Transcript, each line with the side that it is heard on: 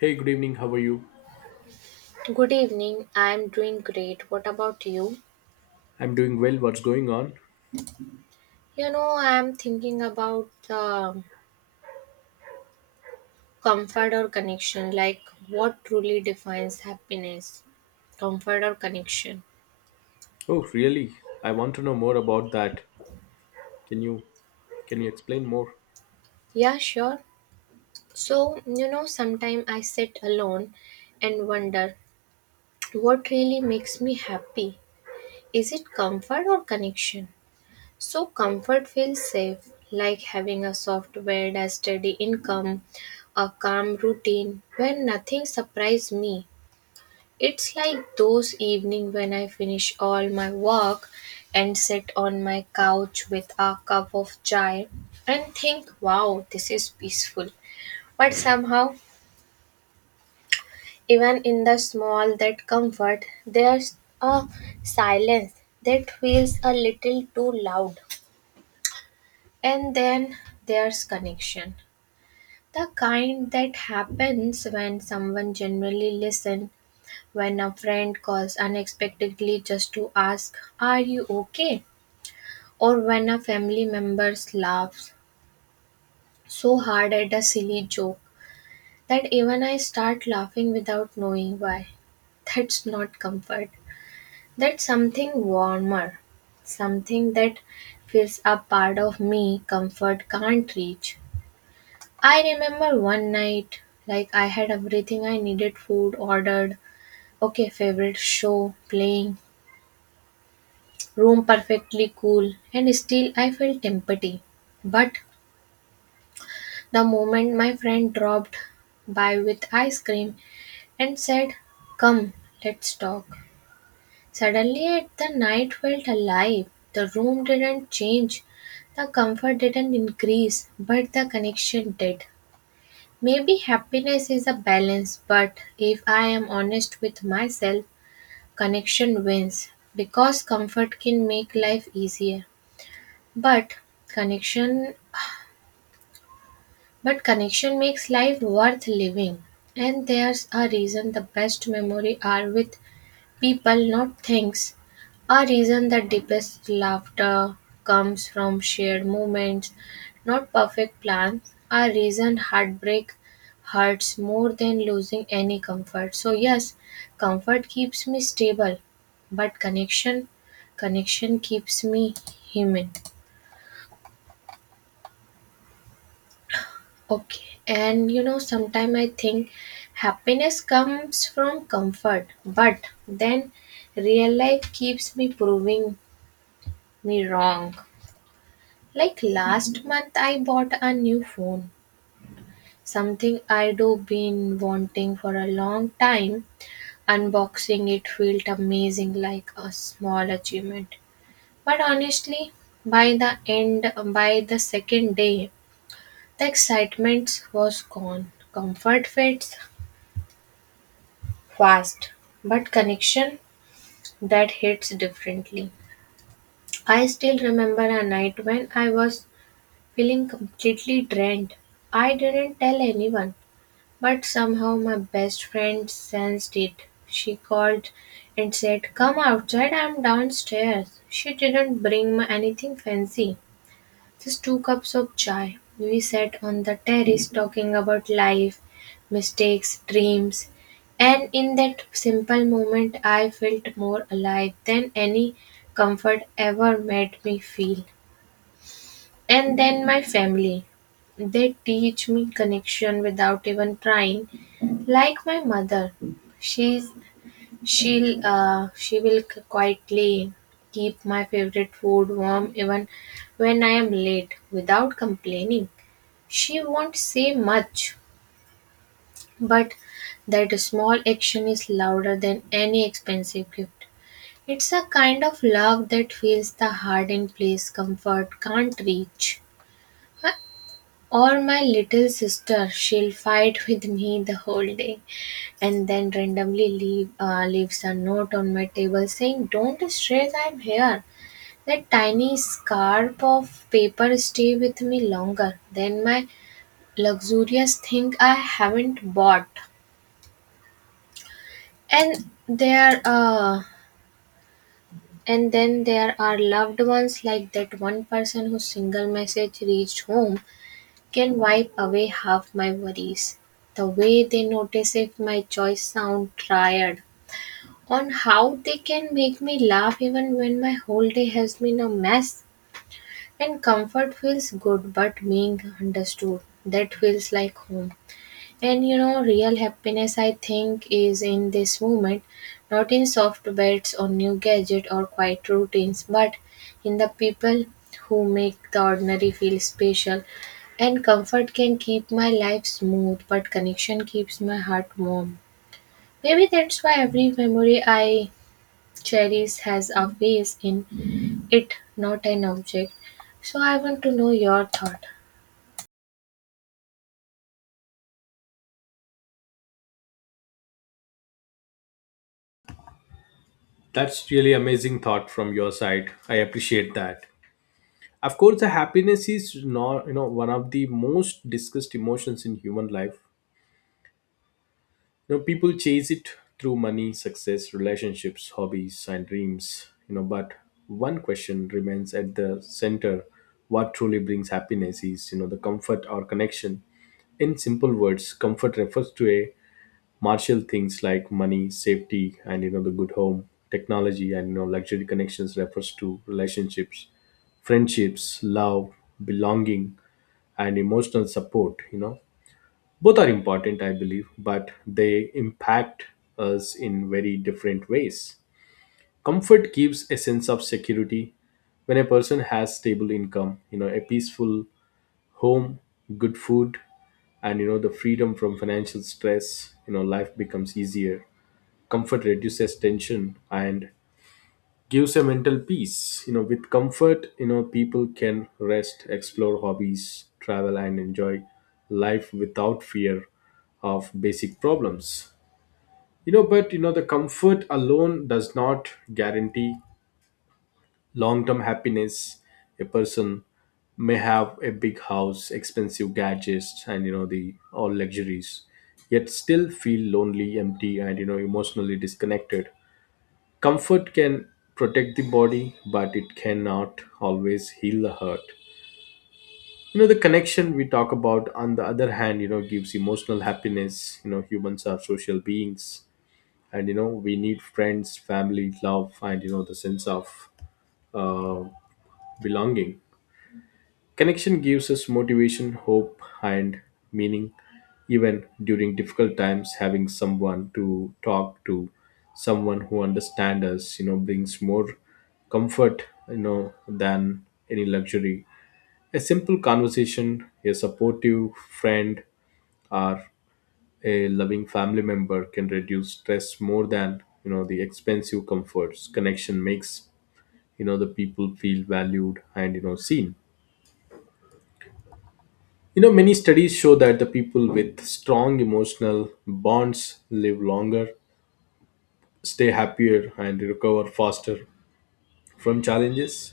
left: Hey, good evening. How are you?
right: Good evening. I'm doing great. What about you?
left: I'm doing well. What's going on?
right: You know, I'm thinking about comfort or connection, like what truly defines happiness, comfort or connection.
left: Oh, really? I want to know more about that. Can you can you explain more?
right: Yeah, sure. So, you know, sometimes I sit alone and wonder what really makes me happy. Is it comfort or connection? So comfort feels safe, like having a soft bed, a steady income, a calm routine where nothing surprises me. It's like those evening when I finish all my work and sit on my couch with a cup of chai and think, wow, this is peaceful. But somehow, even in the small that comfort, there's a silence that feels a little too loud. And then there's connection. The kind that happens when someone generally listens, when a friend calls unexpectedly just to ask, "Are you okay?" Or when a family member laughs so hard at a silly joke that even I start laughing without knowing why. That's not comfort. That's something warmer, something that feels a part of me comfort can't reach. I remember one night, like I had everything I needed food ordered, okay, favorite show playing, room perfectly cool, and still I felt empty. But the moment my friend dropped by with ice cream and said, "Come, let's talk," suddenly the night felt alive. The room didn't change, the comfort didn't increase, but the connection did. Maybe happiness is a balance, but if I am honest with myself, connection wins because comfort can make life easier. But connection but connection makes life worth living. And there's a reason the best memory are with people, not things. A reason that deepest laughter comes from shared moments, not perfect plans. A reason heartbreak hurts more than losing any comfort. So yes, comfort keeps me stable, but connection, connection keeps me human. Okay, and you know, sometimes I think happiness comes from comfort, but then real life keeps me proving me wrong. Like last month, I bought a new phone, something I do been wanting for a long time. Unboxing it felt amazing, like a small achievement. But honestly, by the end, by the second day, the excitement was gone. Comfort fades fast, but connection that hits differently. I still remember a night when I was feeling completely drained. I didn't tell anyone. But somehow my best friend sensed it. She called and said, "Come outside, I'm downstairs." She didn't bring me anything fancy, just two cups of chai. We sat on the terrace talking about life, mistakes, dreams, and in that simple moment, I felt more alive than any comfort ever made me feel. And then my family. They teach me connection without even trying. Like my mother, she's she will quietly keep my favorite food warm even when I am late without complaining. She won't say much, but that small action is louder than any expensive gift. It's a kind of love that feels the heart in place comfort can't reach. Huh? Or my little sister, she'll fight with me the whole day and then randomly leaves a note on my table saying, "Don't stress, I'm here." That tiny scarp of paper stay with me longer than my luxurious thing I haven't bought. And there, uh, and then there are loved ones like that one person whose single message reached home can wipe away half my worries. The way they notice if my choice sound tired. On how they can make me laugh even when my whole day has been a mess. And comfort feels good, but being understood, that feels like home. And you know, real happiness, I think, is in this moment, not in soft beds or new gadget or quiet routines, but in the people who make the ordinary feel special. And comfort can keep my life smooth, but connection keeps my heart warm. Maybe that's why every memory I cherish has a face in it, not an object. So I want to know your thought.
left: That's really amazing thought from your side. I appreciate that. Of course, the happiness is not, you know, one of the most discussed emotions in human life. You know, people chase it through money, success, relationships, hobbies and dreams, you know, but one question remains at the center: what truly brings happiness, is, you know, the comfort or connection? In simple words, comfort refers to a martial things like money, safety, and, you know, the good home, technology, and, you know, luxury. Connections refers to relationships, friendships, love, belonging, and emotional support. You know, both are important, I believe, but they impact us in very different ways. Comfort gives a sense of security when a person has stable income, you know, a peaceful home, good food, and, you know, the freedom from financial stress. You know, life becomes easier. Comfort reduces tension and gives a mental peace. You know, with comfort, you know, people can rest, explore hobbies, travel and enjoy life without fear of basic problems. You know, but, you know, the comfort alone does not guarantee long term happiness. A person may have a big house, expensive gadgets, and, you know, the all luxuries, yet still feel lonely, empty, and, you know, emotionally disconnected. Comfort can protect the body, but it cannot always heal the hurt. You know, the connection we talk about, on the other hand, you know, gives emotional happiness. You know, humans are social beings, and, you know, we need friends, family, love, and, you know, the sense of uh, belonging. Connection gives us motivation, hope, and meaning. Even during difficult times, having someone to talk to, someone who understands us, you know, brings more comfort, you know, than any luxury. A simple conversation, a supportive friend, or a loving family member can reduce stress more than, you know, the expensive comforts. Connection makes, you know, the people feel valued and, you know, seen. You know, many studies show that the people with strong emotional bonds live longer, stay happier, and recover faster from challenges.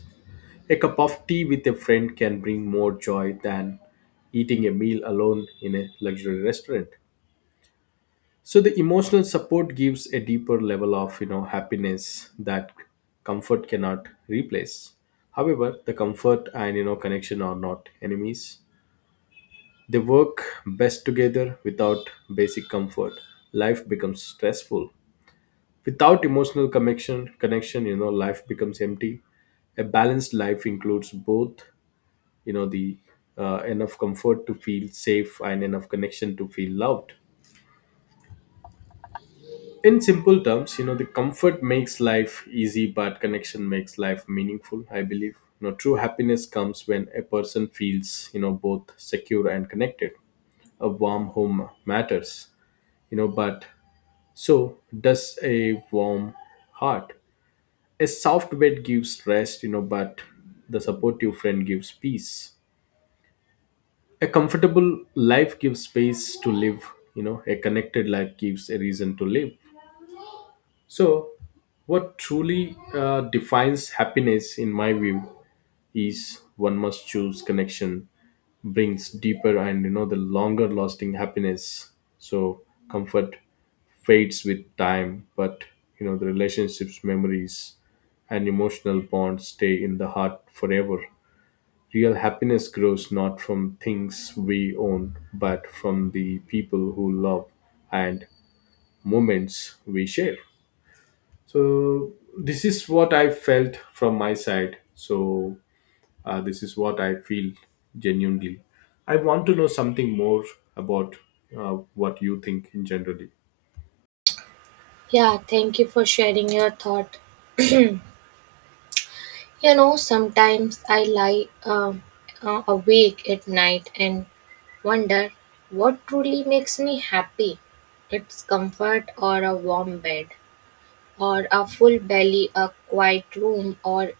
left: A cup of tea with a friend can bring more joy than eating a meal alone in a luxury restaurant. So the emotional support gives a deeper level of, you know, happiness that comfort cannot replace. However, the comfort and, you know, connection are not enemies. They work best together. Without basic comfort, life becomes stressful. Without emotional connection, you know, life becomes empty. A balanced life includes both, you know, the enough comfort to feel safe and enough connection to feel loved. In simple terms, you know, the comfort makes life easy, but connection makes life meaningful. I believe, you know, true happiness comes when a person feels, you know, both secure and connected. A warm home matters, you know, but so does a warm heart. A soft bed gives rest, you know, but the supportive friend gives peace. A comfortable life gives space to live, you know, a connected life gives a reason to live. So what truly defines happiness in my view? Ease one must choose connection, brings deeper and, you know, the longer lasting happiness. So comfort fades with time, but, you know, the relationships, memories and emotional bonds stay in the heart forever. Real happiness grows not from things we own, but from the people who love and moments we share. So this is what I felt from my side. So this is what I feel genuinely. I want to know something more about what you think in generally.
right: Yeah, thank you for sharing your thought. You know, sometimes I lie awake at night and wonder what truly makes me happy. It's comfort or a warm bed, or a full belly, a quiet room,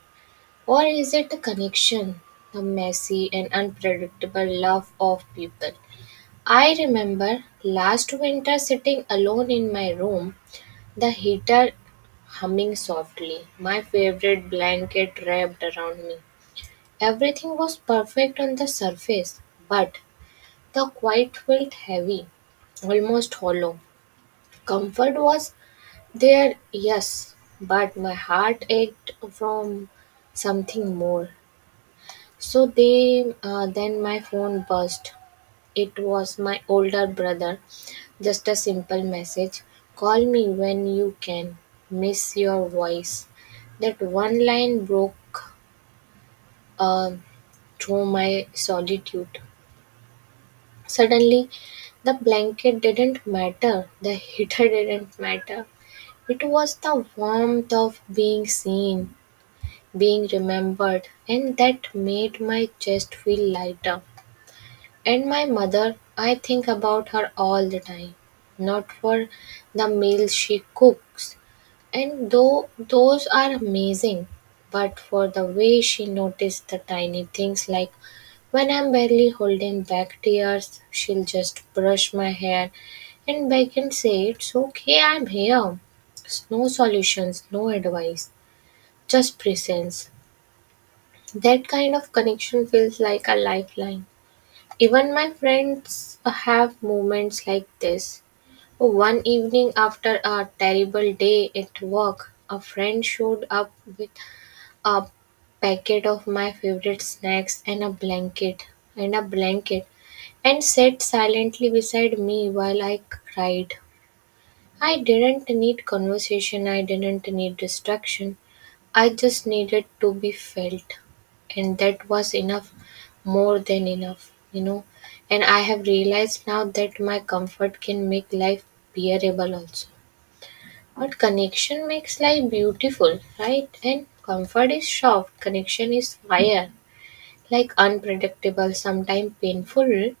right: or is it a connection, the messy and unpredictable love of people? I remember last winter sitting alone in my room, the heater humming softly, my favorite blanket wrapped around me. Everything was perfect on the surface, but the quiet felt heavy, almost hollow. Comfort was there, yes, but my heart ached from something more. So then my phone buzzed. It was my older brother. Just a simple message. "Call me when you can. Miss your voice." That one line broke uh, through my solitude. Suddenly, the blanket didn't matter, the heater didn't matter. It was the warmth of being seen, being remembered, and that made my chest feel lighter. And my mother, I think about her all the time, not for the meals she cooks, and though those are amazing, but for the way she noticed the tiny things like when I'm barely holding back tears, she'll just brush my hair and back and say, "It's okay, I'm here." No solutions, no advice, just presence. That kind of connection feels like a lifeline. Even my friends have moments like this. One evening after a terrible day at work, a friend showed up with a packet of my favorite snacks and a blanket and sat silently beside me while I cried. I didn't need conversation, I didn't need distraction. I just needed to be felt, and that was enough, more than enough, you know. And I have realized now that my comfort can make life bearable also. But connection makes life beautiful, right? And comfort is soft, connection is fire, like unpredictable, sometimes painful,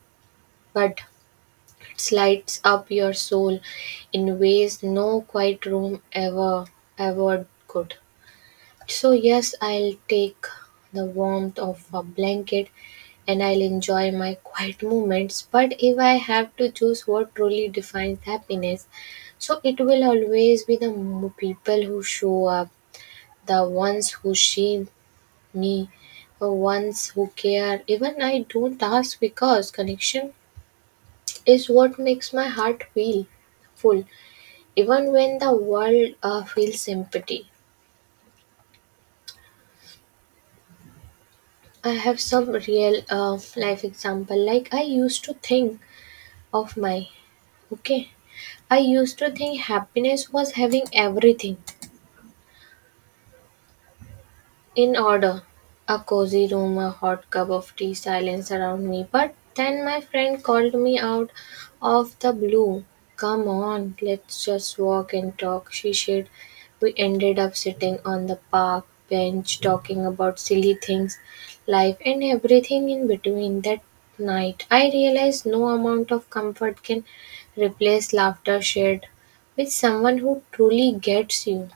right: but it lights up your soul in ways no quiet room ever could. So, yes, I'll take the warmth of a blanket and I'll enjoy my quiet moments. But if I have to choose what truly defines happiness, so it will always be the people who show up, the ones who see me, the ones who care. Even I don't ask because connection is what makes my heart feel full, even when the world feels empty. I have some real life example. Like I used to think of my, okay. I used to think happiness was having everything. In order. A cozy room, a hot cup of tea, silence around me. But then my friend called me out of the blue. "Come on, let's just walk and talk," she said. We ended up sitting on the park bench talking about silly things, life, and everything in between. That night, I realized no amount of comfort can replace laughter shared with someone who truly gets you.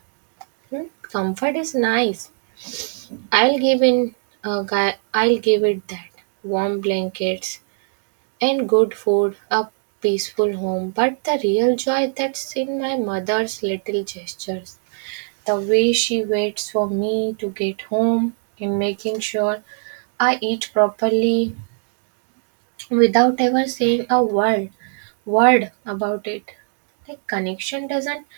right: Hmm? Comfort is nice, I'll give in a guy, I'll give it that. Warm blankets and good food, a peaceful home, but the real joy that's in my mother's little gestures. The way she waits for me to get home and making sure I eat properly without ever saying a word about it. Like connection doesn't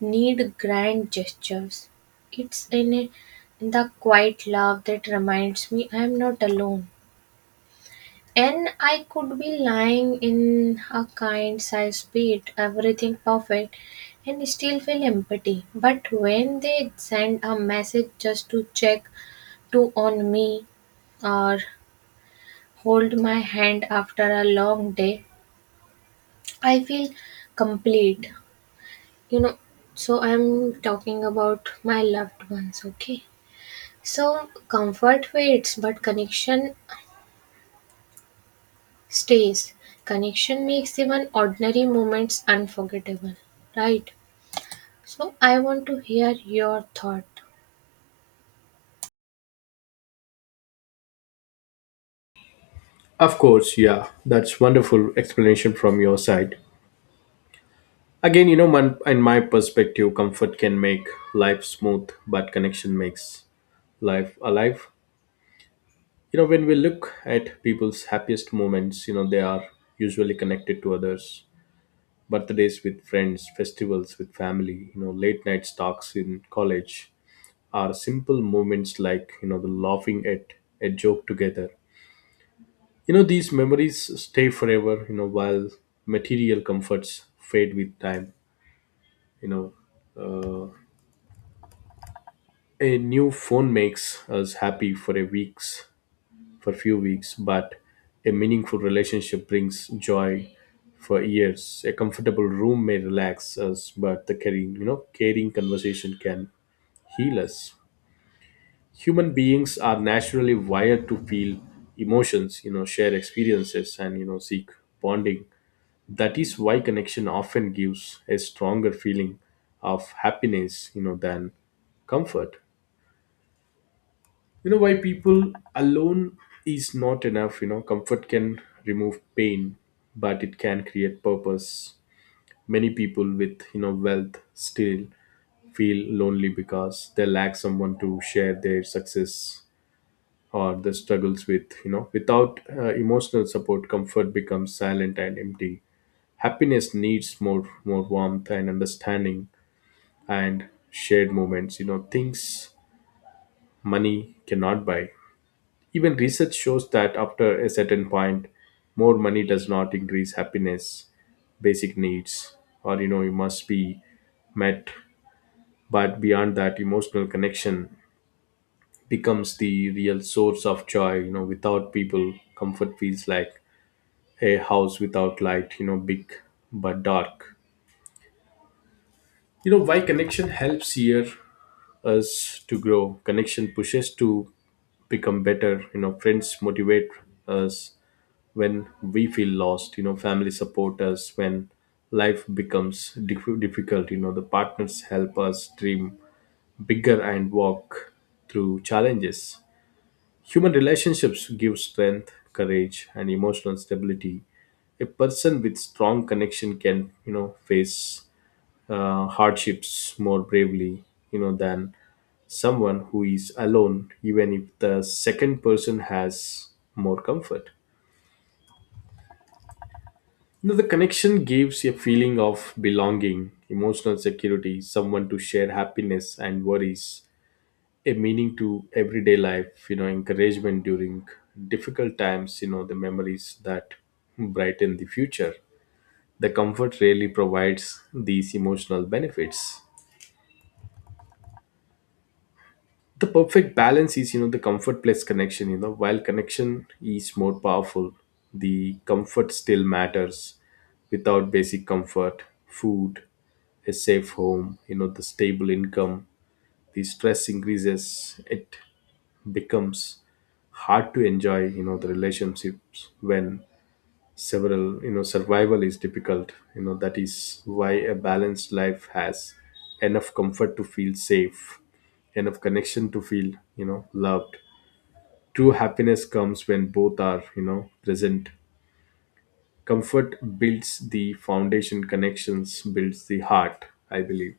right: need grand gestures, it's in the quiet love that reminds me I am not alone. And I could be lying in a kind sized bed, everything perfect, and still feel empty. But when they send a message just to check to on me or hold my hand after a long day, I feel complete, you know. So I'm talking about my loved ones, okay? So comfort fades, but connection stays. Connection makes even ordinary moments unforgettable, right? So I want to hear your thought.
left: Of course, yeah, that's wonderful explanation from your side. Again, you know, man, in my perspective, comfort can make life smooth, but connection makes life alive. You know, when we look at people's happiest moments, you know, they are usually connected to others. Birthdays with friends, festivals with family, you know, late night talks in college, are simple moments like, you know, the laughing at a joke together. You know, these memories stay forever, you know, while material comforts fade with time. You know, uh, a new phone makes us happy for a weeks for few weeks, but a meaningful relationship brings joy for years. A comfortable room may relax us, but the caring, you know, caring conversation can heal us. Human beings are naturally wired to feel emotions, you know, share experiences, and, you know, seek bonding. That is why connection often gives a stronger feeling of happiness, you know, than comfort. You know why people alone is not enough. You know, comfort can remove pain, but it can create purpose. Many people with, you know, wealth still feel lonely because they lack someone to share their success or the struggles with. You know, without emotional support, comfort becomes silent and empty. Happiness needs more warmth and understanding and shared moments, you know, things money cannot buy. Even research shows that after a certain point, more money does not increase happiness. Basic needs or, you know, you must be met, but beyond that emotional connection becomes the real source of joy. You know, without people, comfort feels like a house without light, you know, big but dark. You know why connection helps here us to grow? Connection pushes to become better. You know, friends motivate us when we feel lost. You know, family support us when life becomes difficult. You know, the partners help us dream bigger and walk through challenges. Human relationships give strength, courage, and emotional stability. A person with strong connection can, you know, face hardships more bravely, you know, than someone who is alone, even if the second person has more comfort. You know, the connection gives a feeling of belonging, emotional security, someone to share happiness and worries, a meaning to everyday life, you know, encouragement during difficult times, you know, the memories that brighten the future. The comfort really provides these emotional benefits. The perfect balance is, you know, the comfort plus connection. You know, while connection is more powerful, the comfort still matters. Without basic comfort, food, a safe home, you know, the stable income, the stress increases. It becomes hard to enjoy, you know, the relationships when several, you know, survival is difficult. You know, that is why a balanced life has enough comfort to feel safe, enough connection to feel, you know, loved. True happiness comes when both are, you know, present. Comfort builds the foundation, connections builds the heart, I believe.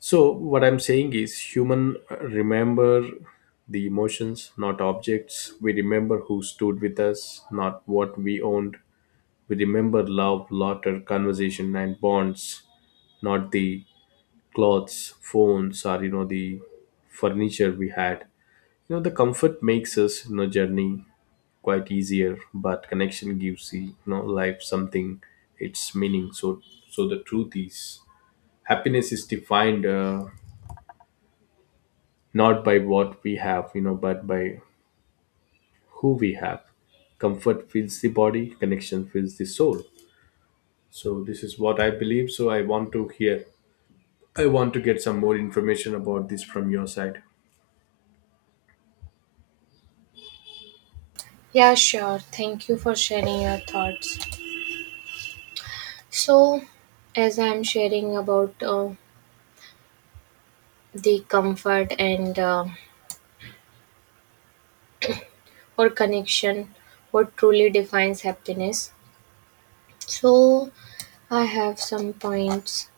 left: So what I'm saying is human remember the emotions, not objects. We remember who stood with us, not what we owned. We remember love, laughter, conversation and bonds, not the clothes, phones or, you know, the furniture we had. You know, the comfort makes us, you know, journey quite easier, but connection gives the, you know, life something its meaning. So the truth is happiness is defined not by what we have, you know, but by who we have. Comfort fills the body, connection fills the soul. So this is what I believe. So I want to hear, I want to get some more information about this from your side.
right: Yeah, sure. Thank you for sharing your thoughts. So, as I'm sharing about the comfort and or connection, what truly defines happiness. So, I have some points.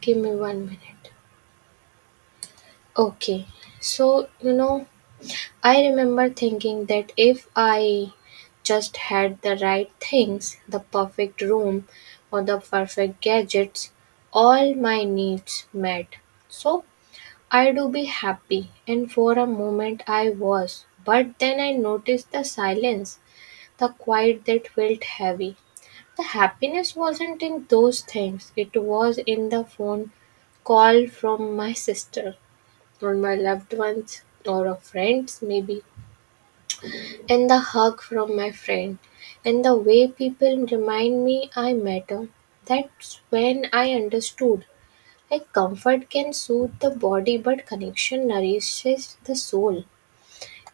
right: Give me 1 minute. Okay. So, you know, I remember thinking that if I just had the right things, the perfect room or the perfect gadgets, all my needs met. So, I do be happy. And for a moment, I was. But then I noticed the silence, the quiet that felt heavy. The happiness wasn't in those things, it was in the phone call from my sister, or my loved ones, or a friend's maybe, and the hug from my friend, and the way people remind me I matter. That's when I understood. Like comfort can soothe the body, but connection nourishes the soul.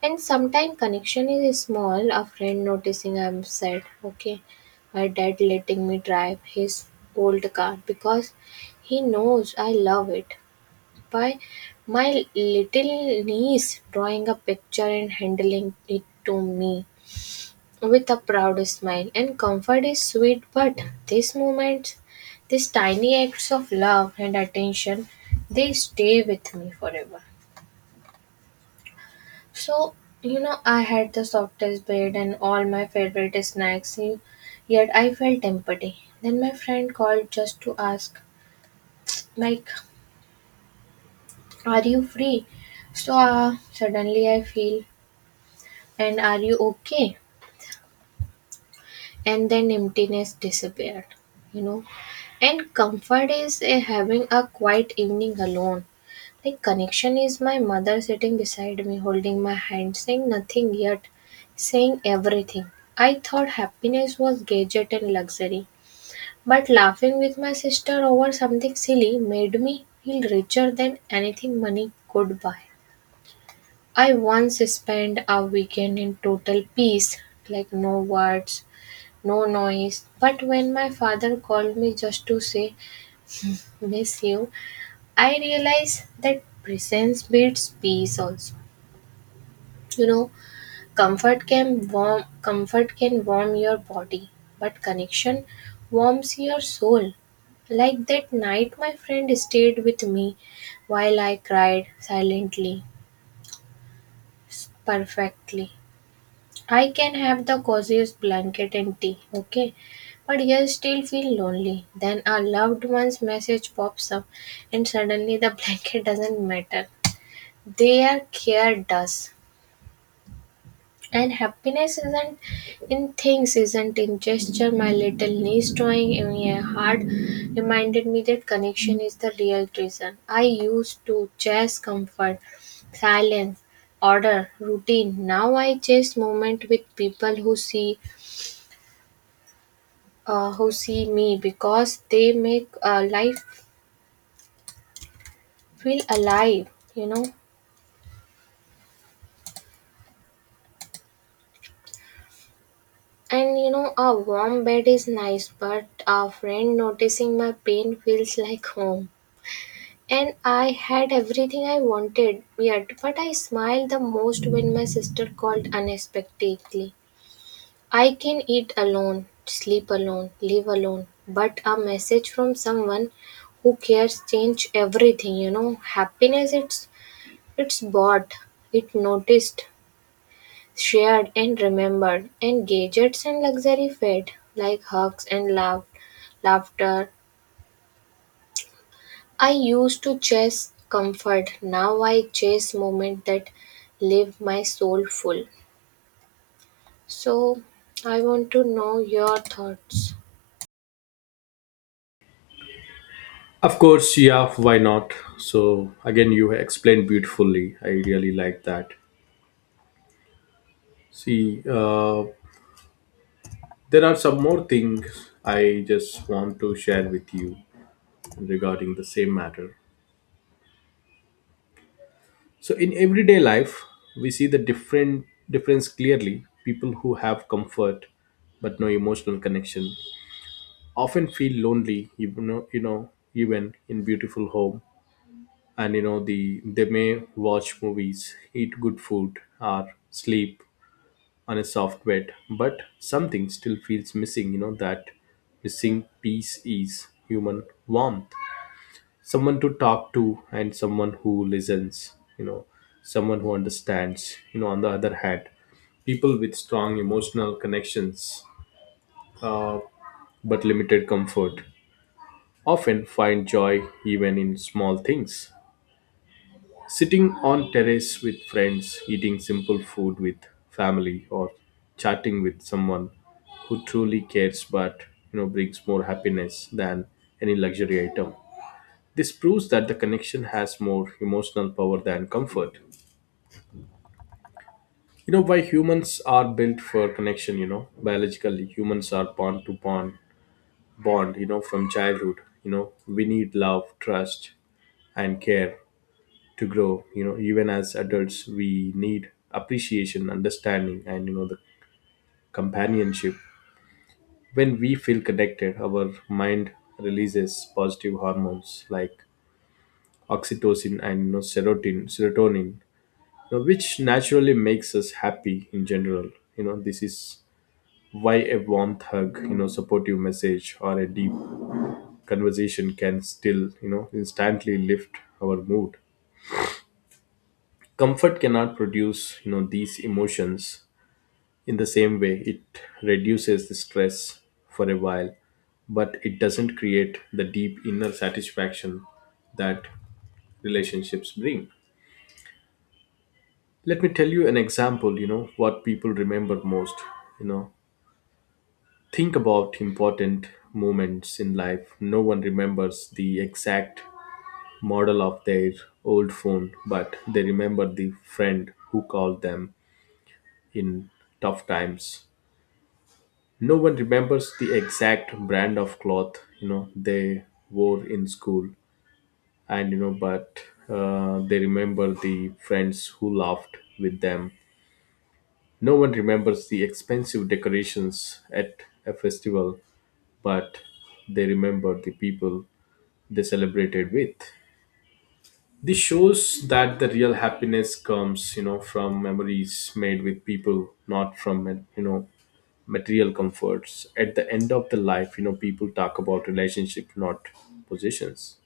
right: And sometimes connection is small, a friend noticing I'm sad, okay. My dad letting me drive his old car because he knows I love it. By my little niece drawing a picture and handling it to me with a proud smile. And comfort is sweet, but these moments, these tiny acts of love and attention, they stay with me forever. So, you know, I had the softest bed and all my favorite snacks, yet I felt empty. Then my friend called just to ask, like, "Are you free?" So, suddenly I feel, "And are you okay?" And then emptiness disappeared, you know. And comfort is a having a quiet evening alone, like connection is my mother sitting beside me holding my hand, saying nothing yet saying everything. I thought happiness was gadget and luxury, but laughing with my sister over something silly made me feel richer than anything money could buy. I once spent a weekend in total peace, like no words, no noise. But when my father called me just to say, "Miss you," I realized that presence beats peace also. You know, comfort can warm your body, but connection warms your soul. Like that night my friend stayed with me while I cried silently, perfectly. I can have the coziest blanket and tea, okay? But you still feel lonely. Then a loved one's message pops up, and suddenly the blanket doesn't matter. Their care does. And happiness isn't in things, isn't in gesture. My little niece drawing me a heart reminded me that connection is the real treasure. I used to chase comfort, silence, order, routine. Now I chase moment with people who see me because they make life feel alive, you know. And you know, a warm bed is nice, but a friend noticing my pain feels like home. And I had everything I wanted, yet but I smiled the most when my sister called unexpectedly. I can eat alone, sleep alone, live alone, but a message from someone who cares change everything, you know. Happiness it's bought, it noticed, shared and remembered, and gadgets and luxury fed, like hugs and laughter. I used to chase comfort, now I chase moments that leave my soul full. So, I want to know your thoughts.
left: Of course, yeah, why not? So again, you explained beautifully. I really like that. See, there are some more things I just want to share with you regarding the same matter. So in everyday life, we see the different difference clearly. People who have comfort but no emotional connection often feel lonely, even know, you know, even in beautiful home. And you know, they may watch movies, eat good food, or sleep on a soft bed, but something still feels missing. You know that missing piece is human warmth, someone to talk to and someone who listens, you know, someone who understands. You know, on the other hand, people with strong emotional connections, uh, but limited comfort, often find joy even in small things, sitting on terrace with friends, eating simple food with family, or chatting with someone who truly cares, but, you know, brings more happiness than any luxury item. This proves that the connection has more emotional power than comfort. You know why humans are built for connection, you know? Biologically, humans are born to bond, you know, from childhood. You know, we need love, trust, and care to grow. You know, even as adults, we need appreciation, understanding, and, you know, the companionship. When we feel connected, our mind releases positive hormones like oxytocin and, you know, serotonin, know, which naturally makes us happy in general. You know, this is why a warm hug, you know, supportive message or a deep conversation can still, you know, instantly lift our mood. Comfort cannot produce, you know, these emotions in the same way. It reduces the stress for a while, but it doesn't create the deep inner satisfaction that relationships bring. Let me tell you an example, you know, what people remember most, you know. Think about important moments in life. No one remembers the exact model of their old phone, but they remember the friend who called them in tough times. No one remembers the exact brand of cloth, you know, they wore in school, and, you know, but they remember the friends who laughed with them. No one remembers the expensive decorations at a festival, but they remember the people they celebrated with. This shows that the real happiness comes, you know, from memories made with people, not from, you know, material comforts. At the end of the life, you know, people talk about relationship, not positions.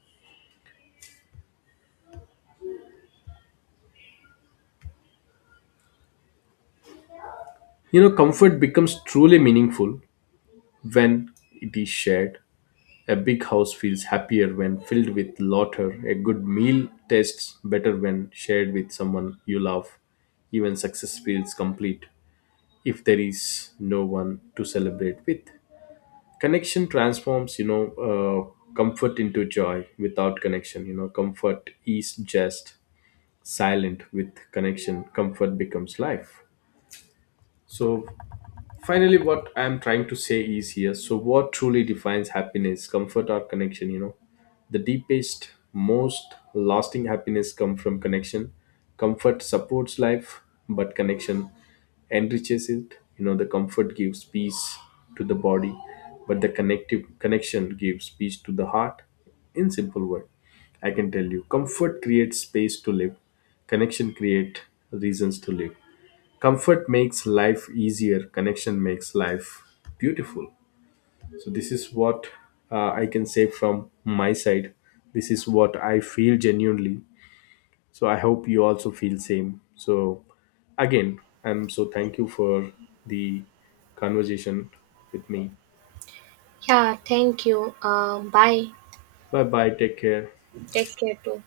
left: You know, comfort becomes truly meaningful when it is shared. A big house feels happier when filled with laughter. A good meal tastes better when shared with someone you love. Even success feels complete if there is no one to celebrate with. Connection transforms, you know, comfort into joy. Without connection, you know, comfort is just silent. With connection, comfort becomes life. So finally, what I'm trying to say is here, so what truly defines happiness, comfort or connection? You know, the deepest, most lasting happiness come from connection. Comfort supports life, but connection enriches it. You know, the comfort gives peace to the body, but the connective connection gives peace to the heart. In simple word, I can tell you, comfort creates space to live, connection create reasons to live. Comfort makes life easier, connection makes life beautiful. So this is what I can say from my side. This is what I feel genuinely. So I hope you also feel same. So again, I'm so thank you for the conversation with me.
right: Yeah, thank you. Bye.
left: Bye bye, take care.
right: Take care too.